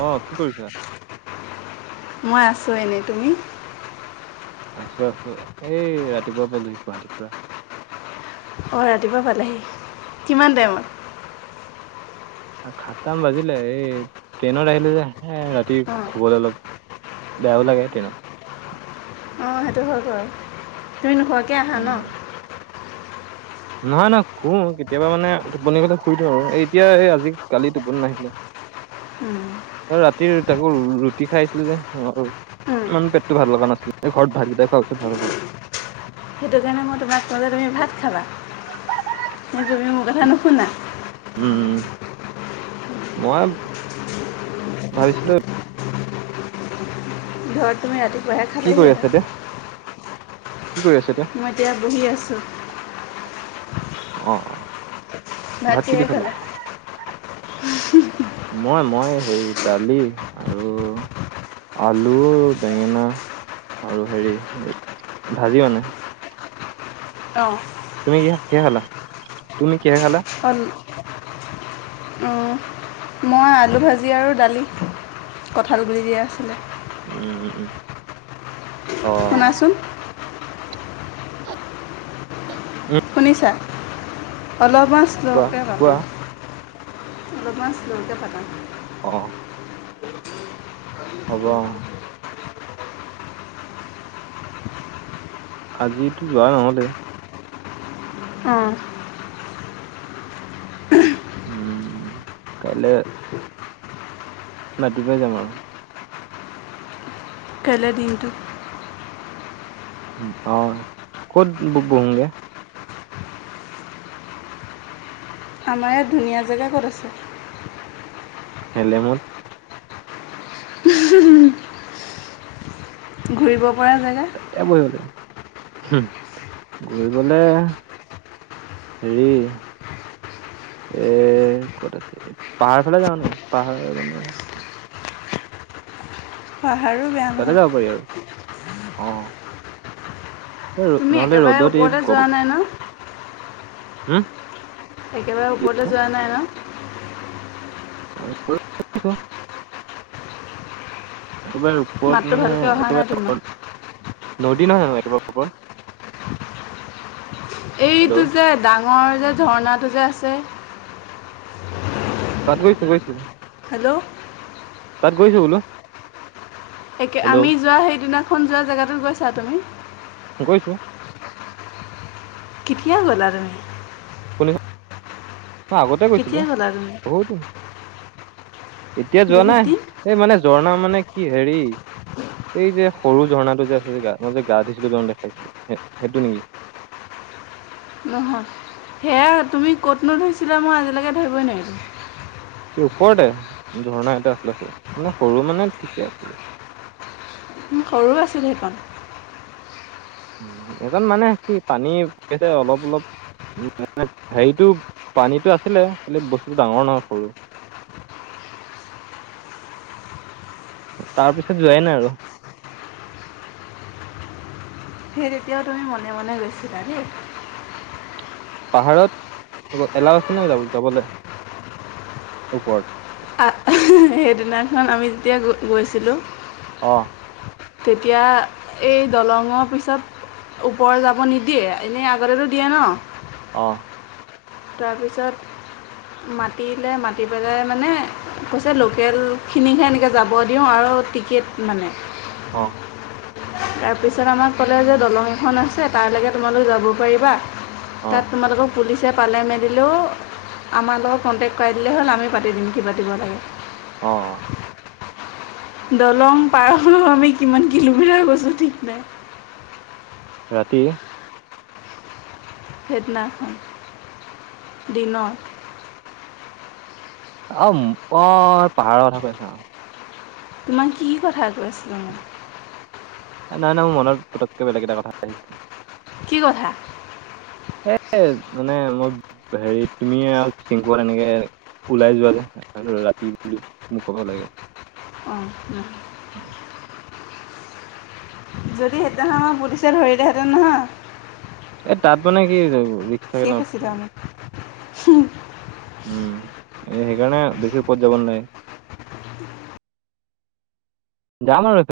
অ, কি কৰিছা? মই আছো এনেই তুমি? আছো- আছো এই ৰাতিপুৱাৰ পৰা লুইত গুৱাহাটী পৰা। অ, ৰাতিপুৱা পালেহি কিমান টাইমত? সাতটামান বাজিলে এই ট্ৰেইনত আহিলোঁ যে হে ৰাতি অঁ শুবলৈ অলপ বেয়াও লাগে তে ন? অ' সেইটো হয় বাৰু তুমি নোখোৱাকে আহা উম ন'। নহয় নহয় শু কেতিয়াবা মানে টোপনি গলে শুই দিও আৰু এই এতিয়া এই আজি কালি টোপনি নাহিলে। ৰাতিৰ তাকৌ ৰুটি খাই আছিলো যে অ'। মানে পেটতো ভাল লগা নাছিলে ঘৰত ভাতকেইটা খুৱাৰ পাছত ভাল হ'ব। সেইটো কাৰণে মই তোমাক ক'লে তুমি ভাত খালা কিন্তু তুমি মোৰ কথা নুশুনা। উম, মই ভাবিছিলোঁ [unintelligible] তুমি ৰাতিপুৱাহে কি কৰি খালাহিহেঁতেন আছা এতিয়া, কি কৰি আছা এতিয়া। মই এতিয়া বহি আছো। অ ভাত কিহেৰে খালা? মই, মই হেৰি দালি আৰু আলু, বেঙেনা আৰু হেৰি ভাজি মানে। অ'। তুমি কি শাক কিহে খালা, তুমি কিহে খালা? অল উ। মই আলু ভাজি আৰু দালি কঁঠাল গুটি দিয়া আছিলে। উম উম অ শুনাচোন। উম শুনিছা অলপমান কোৱা শ্ল'কে ভাবা। কোৱা অলপমান শ্লকে পাতা। অ'। হব আজি টো যোৱা নহলে উম উম কাইলে ৰাতিপুৱাই যাম আৰু কাইলে দিনটো উম অ' ক'ত বহোঙগে। আমাৰ ইয়াত ধুনীয়া জেগা ক'ত আছে। হেলেমত ঘূৰিব পৰা জেগা। এয়াতে বহিব লাগিব গুৰিবলে। হেৰি এ ক'ত আছে পাহাৰ ফালে যাওঁ নেকি পাহাৰ মানে। পাহাৰো বেয়া। তাতে নহয় যাব পাৰি আৰু অ'। এই ৰ- তুমি নহলে একেবাৰে ৰ'দত ওপৰতে যোৱা নাই ন'। হোম একেবাৰে ওপৰতে যোৱা নাই ন? এ ওপৰত গৈছোঁ। একেবাৰে ওপৰত মাতটো মানে ভালকৈ অহা নাই তোমাৰ একেবাৰে নদী নহয় জানো একেবাৰে ওপৰত হেল্ল' এইটো যে ডাঙৰ যে ঝৰ্ণাটো যে আছে। তাত গৈছো গৈছো হেল্ল' তাত গৈছো বোলো একে হেল্ল' আমি যোৱা সেইদিনাখন যোৱা জেগাটোত গৈছা তুমি গৈছোঁ কেতিয়া গ'লা তুমি? শুনিছো [inaudible] মই আগতে গৈছিলোঁ কেতিয়া গ'লা তুমি বহুত দিন এতিয়া যোৱা বহুত নাই দিন এই মানে ঝৰ্ণা মানে কি হেৰি এই যে সৰু ঝৰ্ণাটো যে আছে যে গা মই যে গা ধুইছিলো [unintelligible] দেখাইছিলোঁ সেইটো নেকি? নহয় সেয়া তুমি ক'তনো ধৰিছিলা মই আজিলৈকে ধৰিবই নোৱাৰিলো ওপৰতে ঝৰ্ণা এটা আছিলে সৰু মানে সৰু মানে ঠিকে আছিলে ওম সৰু আছিলে সেইখন এজন মানে কি পানী [unintelligible] অলপ - অলপ উম, [unintelligible] হেৰিটো পানীটো আছিলে খালি বস্তুটো ডাঙৰ নহয় সৰু। তাৰ পিছত যোৱাই নাই আৰু। সেই তেতিয়াওঁ তুমি মনে-মনে গৈছিলা দে। পাহাৰত এলাওঁ আছে নে যাব- যাবলে ওপৰত? তাত [unintelligible] সেইদিনাখন আমি যেতিয়া গৈছিলোঁ অ', তেতিয়া এই দলঙৰ পিছত ওপৰ যাব নিদিয়ে এনেই আগতেতো দিয়ে ন? অ', তাৰপিছত মাতিলে মাতি পেলাই মানে কৈছে লোকেলখিনিকহে এনেকৈ যাব দিওঁ আৰু টিকেট মানে অ', তাৰপিছত আমাক ক'লে যে দলং এখন আছে তাৰলৈকে তোমালোক যাব পাৰিবা অ তাত তোমালোকক পুলিচে পালে মেলিলেও আমাৰ লগত কণ্টেক্ট কৰাই দিলেই হ'ল আমিও পাতি দিম কি পাতিব লাগে। অ', দলং পাৰ হৈ আমি কিমান কিলোমিটাৰ গৈছো ঠিক নাই। ৰাতি? সেইদিনাখন দিনত। [unintelligible] পাহাৰৰ কথা কৈ আছা? তোমাক কি কথা কৈ আছিলো মই? এ নাই -নাই মোৰ মনত পতকে বেলেগ এটা কথা আহিছিলে। কি কথা? এ মানে মই হেৰি তুমি আৰু চিংকোহত এনেকে ওলাই যোৱা যে ৰাস্তা লৈ ৰাতি বুলি মোক ক'ব লাগিব। অ, [unintelligible] যদি সেইদিনাখন আমাক পুলিচে ধৰিলেহেঁতেন নহয় এ তাত মানে কি হৈ যাব? শেষ আছে [unintelligible] উম, এ সেইকাৰণে বেছি উপদ যাব নালাগে। যাম আৰু এই